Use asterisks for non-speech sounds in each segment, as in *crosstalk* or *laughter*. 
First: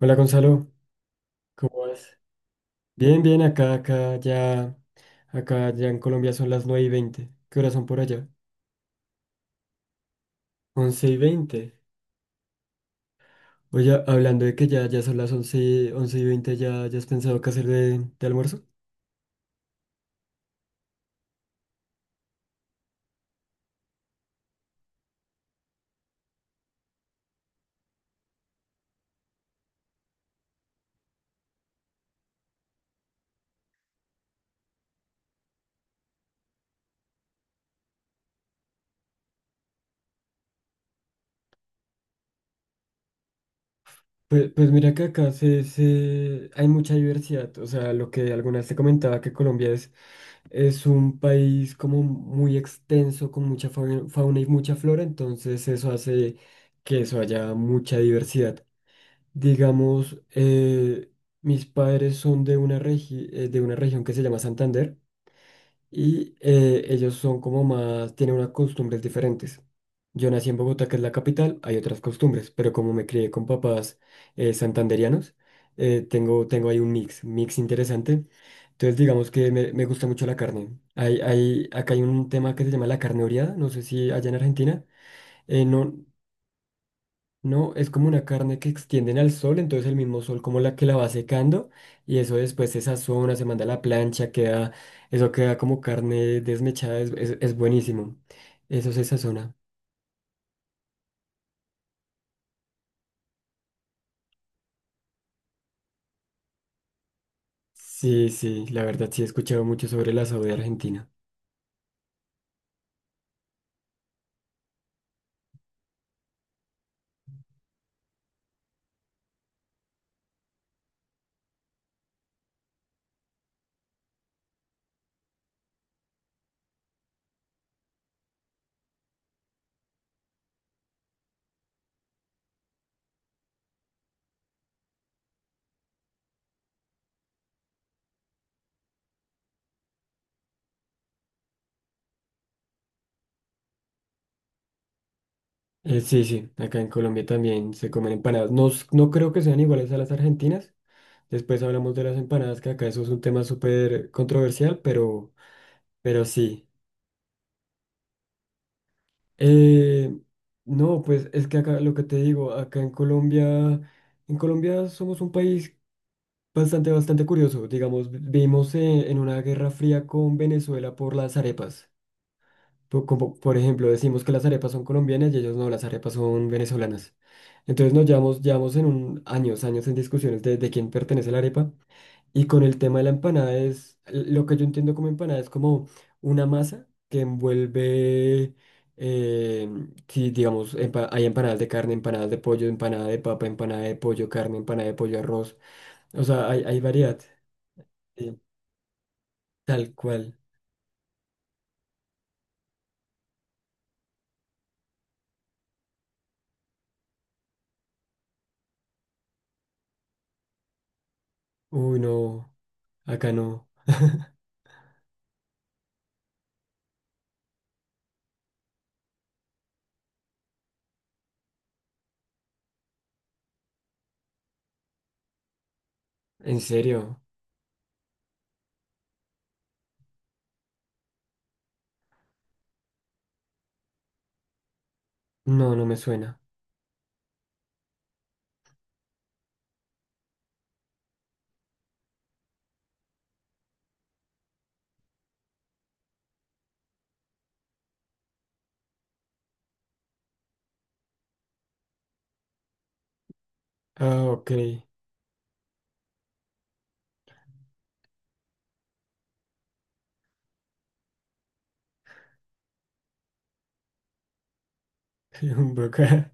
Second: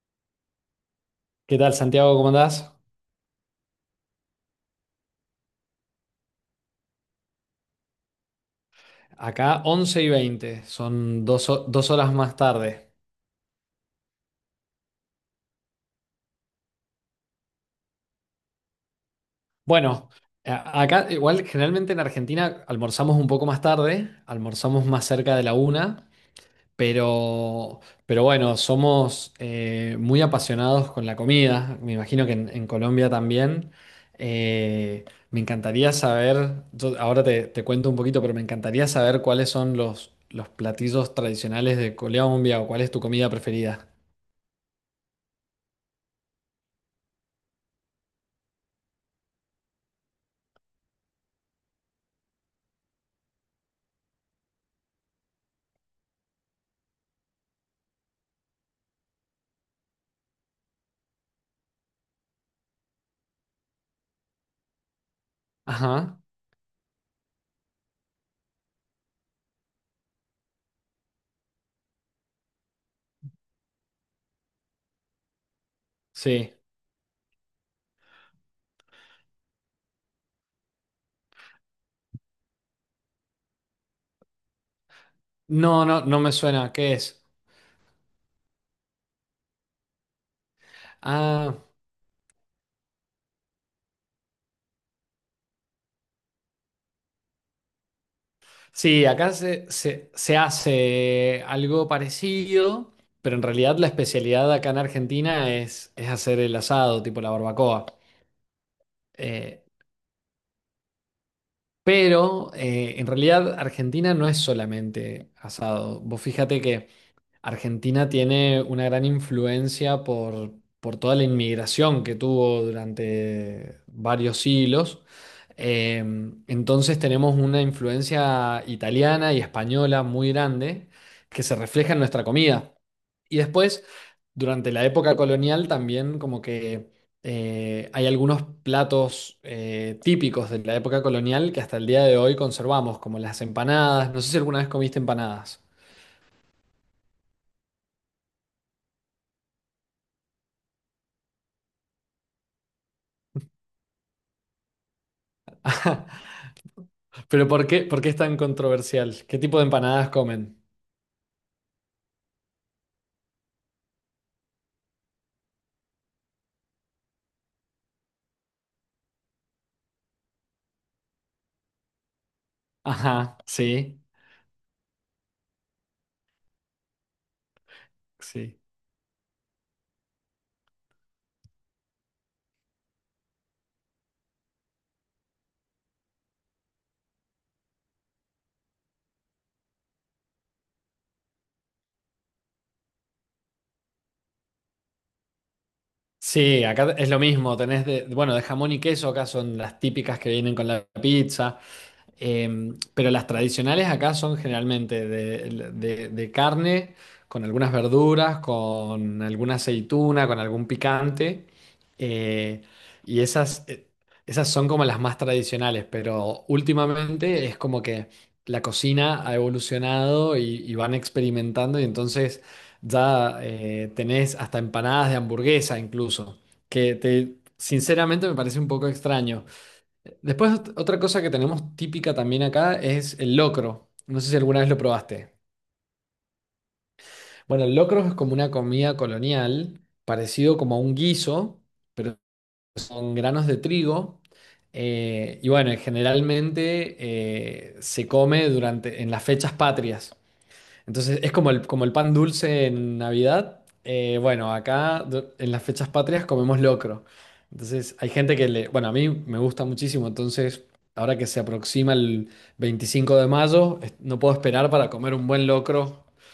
Hola Gonzalo, ¿Qué tal, ¿cómo Santiago? vas? ¿Cómo andás? Bien, bien, acá ya en Colombia son las 9:20. ¿Qué horas son por allá? Acá 11:20, 11 y son dos, ho- 20. dos horas más tarde. Oye, hablando de que ya son 11 y veinte. ¿Ya has pensado qué hacer de almuerzo? Bueno, acá igual generalmente en Argentina almorzamos un poco más tarde, almorzamos más cerca de la una, pero, pero bueno, somos muy apasionados con la comida, me imagino que en Colombia también. Eh, Me encantaría saber, yo ahora te cuento un poquito, pero me encantaría saber cuáles son los platillos tradicionales de Colombia o cuál es tu comida preferida. Pues mira que acá hay mucha diversidad. O sea, lo que algunas te comentaba que Colombia es un país como muy extenso, con mucha fauna y mucha flora, entonces eso hace que eso haya mucha diversidad. Digamos, mis padres son de una región que se llama Santander, Ajá, y ellos son como más, tienen unas costumbres diferentes. Yo nací en Bogotá, que es la capital, hay otras costumbres, pero como me crié con papás santanderianos, eh, tengo, sí. tengo ahí un mix interesante. Entonces, digamos que me gusta mucho la carne. Acá hay un tema que se llama la carne oreada, no sé si allá en Argentina. eh, No, no, no, no me suena. ¿Qué es? no, es como una carne que extienden al sol, entonces el mismo sol como la que la va Ah, secando, y eso después se sazona, se manda a la plancha, eso queda como carne desmechada, es buenísimo. Eso se sí, acá sazona. se hace algo parecido, pero en realidad la especialidad acá en Argentina es hacer el asado, tipo la barbacoa. Sí, sí, la verdad sí he Eh, escuchado mucho sobre el asado de Argentina. pero en realidad Argentina no es solamente asado. Vos fíjate que Argentina tiene una gran influencia por toda la inmigración que tuvo durante varios siglos. Eh, entonces tenemos una influencia italiana y española muy grande que se refleja en nuestra comida. Y después, durante la época colonial, también como que hay algunos platos típicos de la época colonial que hasta el día de hoy conservamos, como las empanadas. No sé si alguna vez comiste empanadas. Sí, sí, acá en Colombia también se comen empanadas. No, no creo que sean iguales a las argentinas. Después hablamos de las empanadas, que acá eso es un tema súper controversial, pero, sí. Pero por qué es tan controversial? ¿Qué tipo de empanadas Eh, comen? no, pues es que acá lo que te digo, acá en Colombia somos un país bastante curioso. Digamos, vivimos en una guerra fría con Venezuela por las arepas. Como, Ajá, por ejemplo, sí, decimos que las arepas son colombianas y ellos no, las arepas son venezolanas. Entonces nos llevamos, sí. llevamos años en discusiones de quién pertenece la arepa. Y con el tema de la empanada es, lo que yo entiendo como empanada es como una masa que envuelve, eh, si digamos, hay empanadas de carne, empanadas de pollo, empanada de papa, empanada de pollo, carne, empanada de pollo, arroz. O sea, hay, Sí, hay acá es lo variedad. mismo, tenés de, bueno, Sí, de jamón y queso, acá son las tal típicas que cual. vienen con la pizza. Pero las tradicionales acá son generalmente de carne, con algunas verduras, con alguna aceituna, con algún picante. Uy, no, eh, y acá esas, no. eh, esas son como las más tradicionales, pero últimamente es como que la cocina ha evolucionado y van experimentando y entonces ya tenés hasta empanadas de hamburguesa incluso, ¿En que serio? te, sinceramente me parece un poco extraño. Después, otra cosa que tenemos típica también acá es el locro. No sé si alguna vez lo probaste. No, no me suena. Bueno, el locro es como una comida colonial, parecido como a un guiso, pero son granos de trigo. Y bueno, generalmente se come en las fechas patrias. Entonces es como el pan dulce en Navidad. Ah, ok. Bueno, acá en las fechas patrias comemos locro. Entonces hay gente que le... Bueno, a mí me gusta muchísimo, entonces ahora que se aproxima el 25 de mayo, no puedo esperar para comer un *laughs* buen Un locro. boca.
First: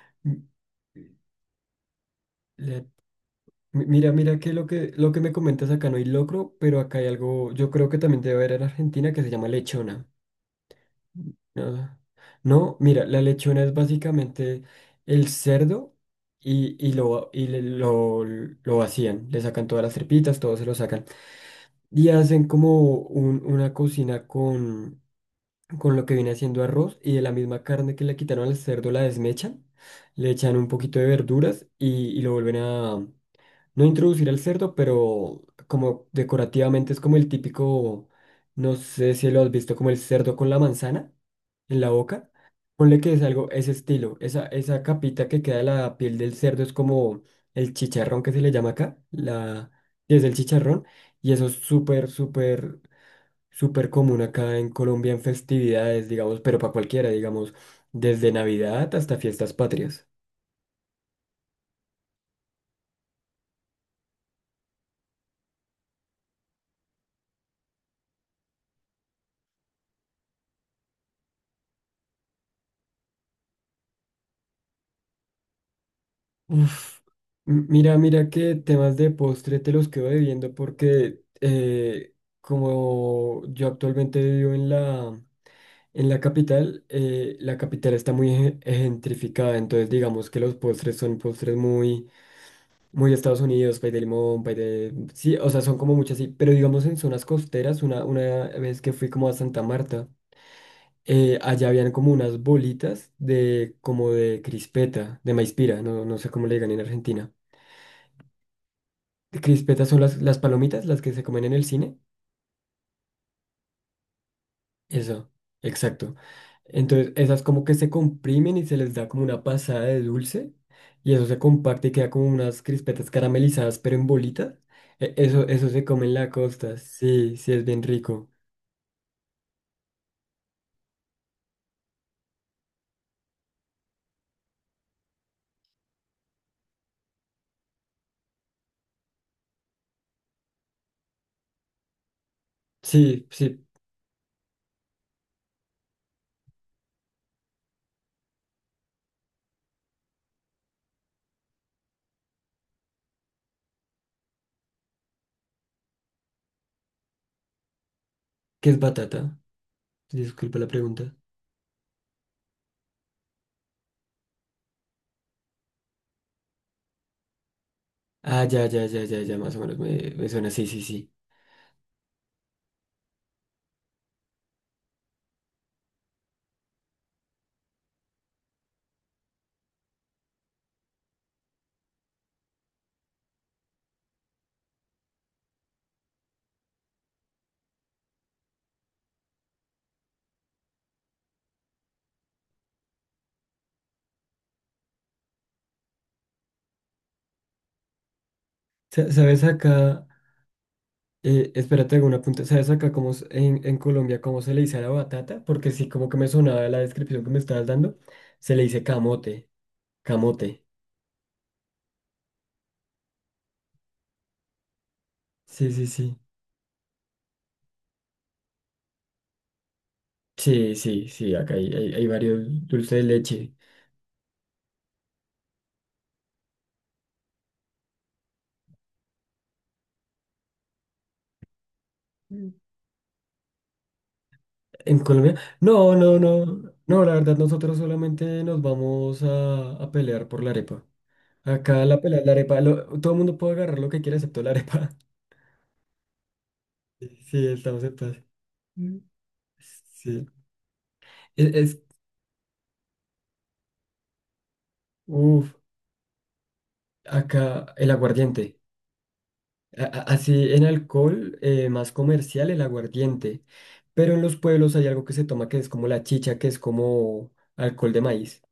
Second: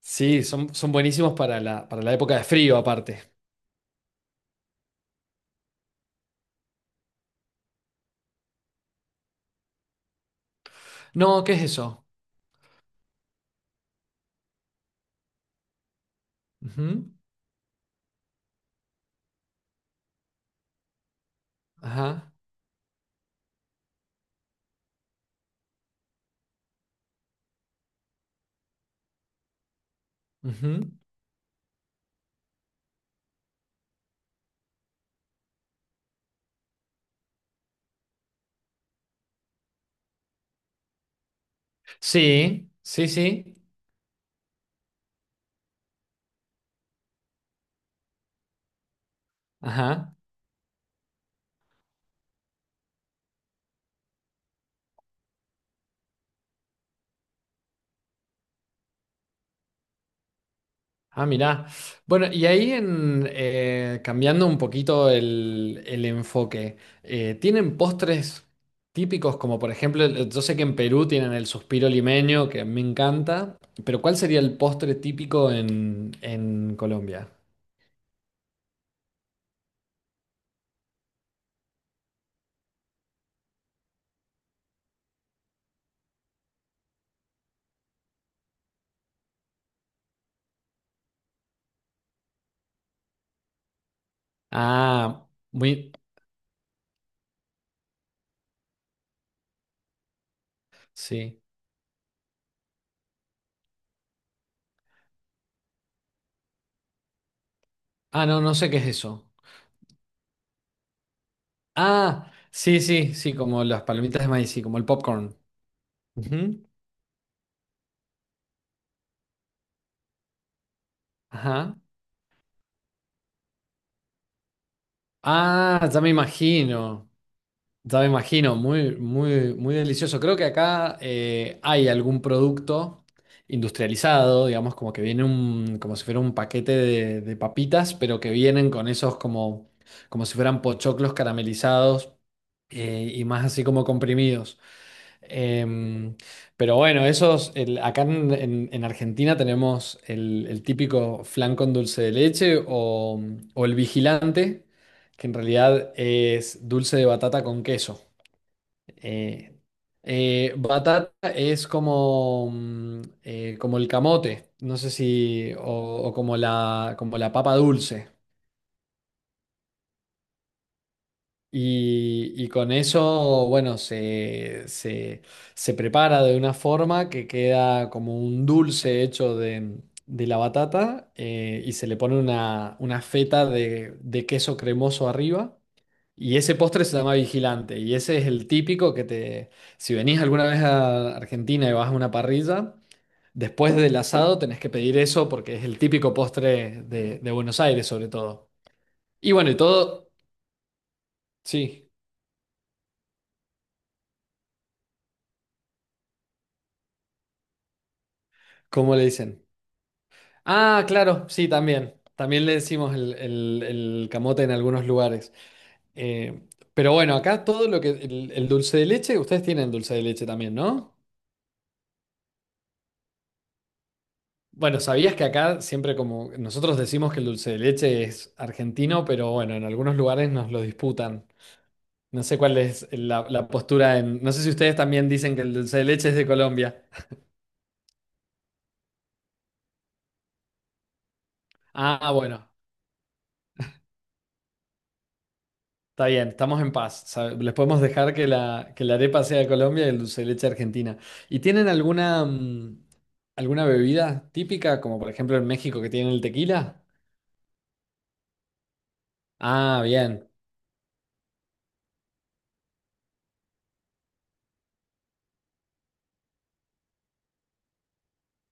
Sí, son buenísimos para la época de frío aparte. Mira que lo que me comentas acá no hay locro, pero acá hay algo, yo creo que también debe haber en Argentina que se llama lechona. No, ¿qué es No, eso? no, mira, la lechona es básicamente el cerdo, y Ujú. lo vacían, le sacan todas las tripitas, todo se lo sacan. Y Ajá. hacen como una cocina con lo que viene haciendo arroz, y de la misma carne que le quitaron al cerdo la desmechan, le echan un Ujú. poquito de verduras, y lo vuelven a no introducir al cerdo, pero como decorativamente es como el típico, no sé si lo has visto, como el cerdo con la manzana en la boca. Sí, Ponle sí, que es sí. algo, ese estilo, esa capita que queda de la piel del cerdo es como el chicharrón que se le llama acá, sí, Ajá. es el chicharrón, y eso es súper, súper, súper común acá en Colombia en festividades, digamos, pero para cualquiera, digamos, desde Navidad hasta fiestas patrias. Ah, mirá. Bueno, y ahí cambiando un poquito el enfoque, ¿tienen postres típicos como por ejemplo, el- yo sé que en Perú tienen el suspiro limeño, que me encanta, pero ¿cuál sería el postre típico en Uf, Colombia? mira que temas de postre te los quedo debiendo porque como yo actualmente vivo en la capital, la capital está muy gentrificada, entonces digamos que los postres son postres muy, muy Estados Unidos, pay de limón, pay de... Ah, Sí, o sea, son muy... como muchas, sí, pero digamos en zonas costeras, una vez que fui como a Santa Marta, Sí. allá habían como unas bolitas de como de crispeta, de maíz pira, no, no sé cómo le digan en Argentina. Ah, no, no sé qué es eso. Crispetas son las palomitas, las que se comen en el cine. Ah, sí, sí, sí, como las palomitas de maíz, sí, como el Eso, popcorn. exacto. Ujú. Entonces, esas como que se comprimen y se les da como una pasada de dulce, y eso se Ajá. comparte y queda como unas crispetas caramelizadas pero en bolitas. Eso se Ah, ya come me en la costa. imagino. Sí, sí, es bien Ya me rico. imagino, muy, muy, muy delicioso. Creo que acá hay algún producto industrializado, digamos, como que viene como si fuera un paquete de papitas, pero que vienen con esos como si fueran pochoclos caramelizados y Sí, más sí, así como comprimidos. Em, pero bueno, acá en Argentina tenemos el típico flan con dulce de leche o el vigilante, que en realidad es dulce de batata con queso. ¿qué es batata? Eh, Disculpa la Batata pregunta. es como el camote, no sé si, o como la papa dulce. Ah, ya, ya, ya, ya, ya, más o menos me suena. Sí, sí, sí. Y con eso, bueno, se prepara de una forma que queda como un dulce hecho de la batata y se le pone una feta de queso cremoso arriba. Y ese postre se llama Vigilante, y ese es el típico si venís alguna vez a Argentina y vas a una parrilla, después del asado tenés que pedir eso porque es el típico postre de Buenos Aires sobre todo. Y ¿Sabes bueno, y acá? todo, sí, Espérate, hago un apunte. ¿Sabes acá cómo en Colombia cómo se le dice a la batata? Porque sí, como que me sonaba la descripción que me estabas dando. Se le dice ¿cómo le dicen? camote. Camote. Ah, claro, sí, también. También le decimos el camote en algunos lugares. Sí, sí, sí. Eh, pero bueno, acá todo lo que, el dulce de leche, ustedes tienen dulce de leche también, Sí, ¿no? sí, sí. Acá hay varios dulces de leche. Bueno, ¿sabías que acá siempre como nosotros decimos que el dulce de leche es argentino, pero bueno, en algunos lugares nos lo disputan. No sé Mm. cuál es la postura en... No sé si ustedes En también Colombia. dicen que el dulce de No, leche es no, de no. Colombia. No, la verdad, nosotros solamente nos vamos a pelear por la arepa. Acá la Ah, pelea es la bueno, arepa. Todo el mundo puede agarrar lo que quiera excepto la arepa. *laughs* está bien, estamos en paz. Sí, Les podemos estamos en dejar paz. Que la Mm. arepa sea de Colombia y el dulce Sí. de leche argentina. ¿Y Es, tienen es, alguna, mm, alguna bebida típica, como por ejemplo en uf. México que tienen el tequila? Acá el aguardiente. Ah, bien. Así en alcohol más comercial el aguardiente. Pero en los pueblos hay algo que se toma que es como la chicha, que es como alcohol de maíz.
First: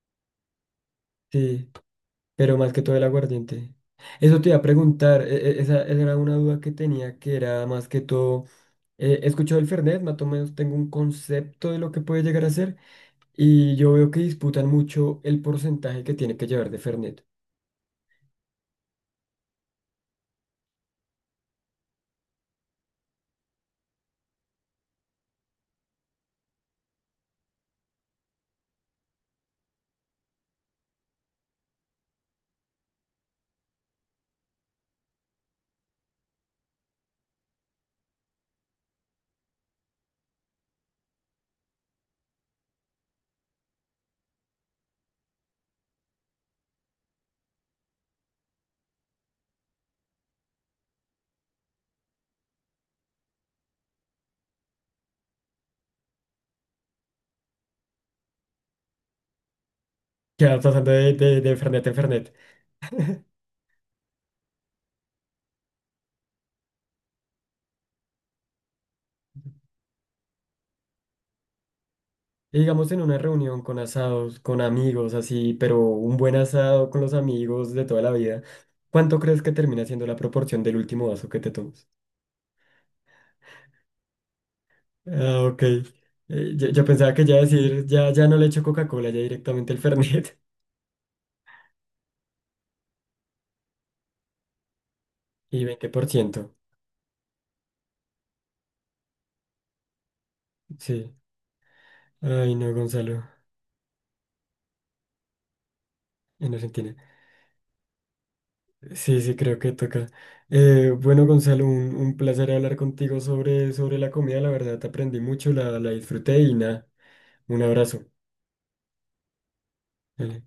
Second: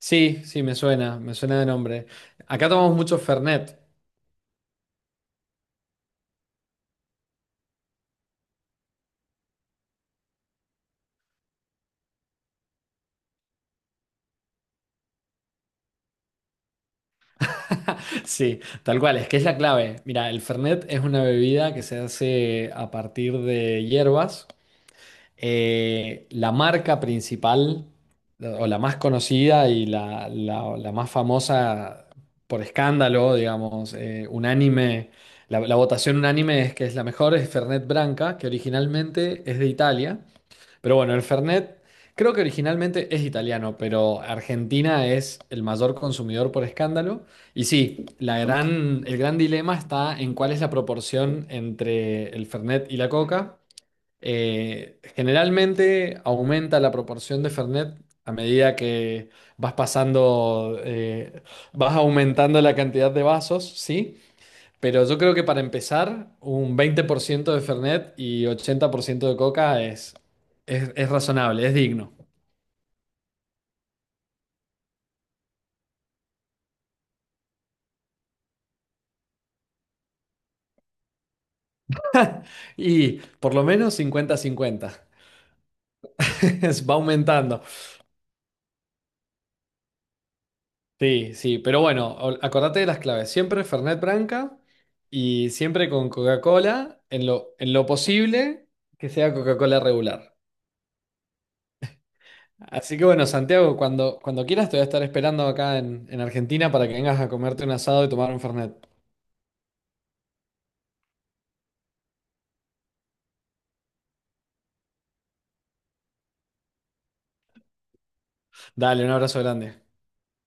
Sí, sí, me suena de Sí, nombre. pero Acá más que todo tomamos el mucho aguardiente. Fernet. Eso te iba a preguntar, esa era una duda que tenía, que era más que todo, he escuchado el Fernet, más o menos tengo un concepto de lo que puede llegar a ser, y yo veo que disputan mucho el porcentaje que tiene que llevar de Fernet. Sí, tal cual, es que es la clave. Mira, el Fernet es una bebida que se hace a partir de hierbas. La marca principal, o la más conocida y la más famosa por escándalo, digamos, unánime, la votación unánime es que es la mejor, es Fernet Branca, que originalmente es de Italia. Pero bueno, el Fernet creo que originalmente es italiano, pero Argentina es el mayor consumidor por escándalo. Y sí, la gran, el gran dilema está en cuál es la proporción entre el Fernet y la Coca. Generalmente aumenta la proporción de Fernet a medida que vas Quedas pasando, pasando de, de, eh, de Fernet vas en Fernet. aumentando la cantidad de vasos, ¿sí? Pero yo creo que para empezar, un 20% de Fernet y 80% de Coca es, es razonable, es digno. Y digamos en una reunión con asados, con amigos, así, pero un buen asado con los amigos de toda la vida, ¿cuánto crees que termina siendo la proporción del último vaso que te tomas? Y por lo menos 50-50. *laughs* Ah, ok. Eh, yo, yo Va pensaba que ya aumentando. decir, ya, ya no le echo Coca-Cola, ya directamente el Fernet. Sí, sí, pero bueno, acordate de las claves. Siempre Fernet Branca *laughs* y ¿Y veinte siempre por con ciento Coca-Cola, en lo posible que sea Coca-Cola regular. Sí. Ay, no, Así que Gonzalo, bueno, Santiago, cuando quieras te voy a estar esperando acá en, en Argentina para que Argentina. vengas a comerte un asado y tomar un Fernet. Sí, sí, creo que toca. Bueno, Gonzalo, un placer hablar contigo sobre la comida. La verdad, aprendí mucho, la disfruté y nada, un abrazo. Dale, un abrazo grande. Dale.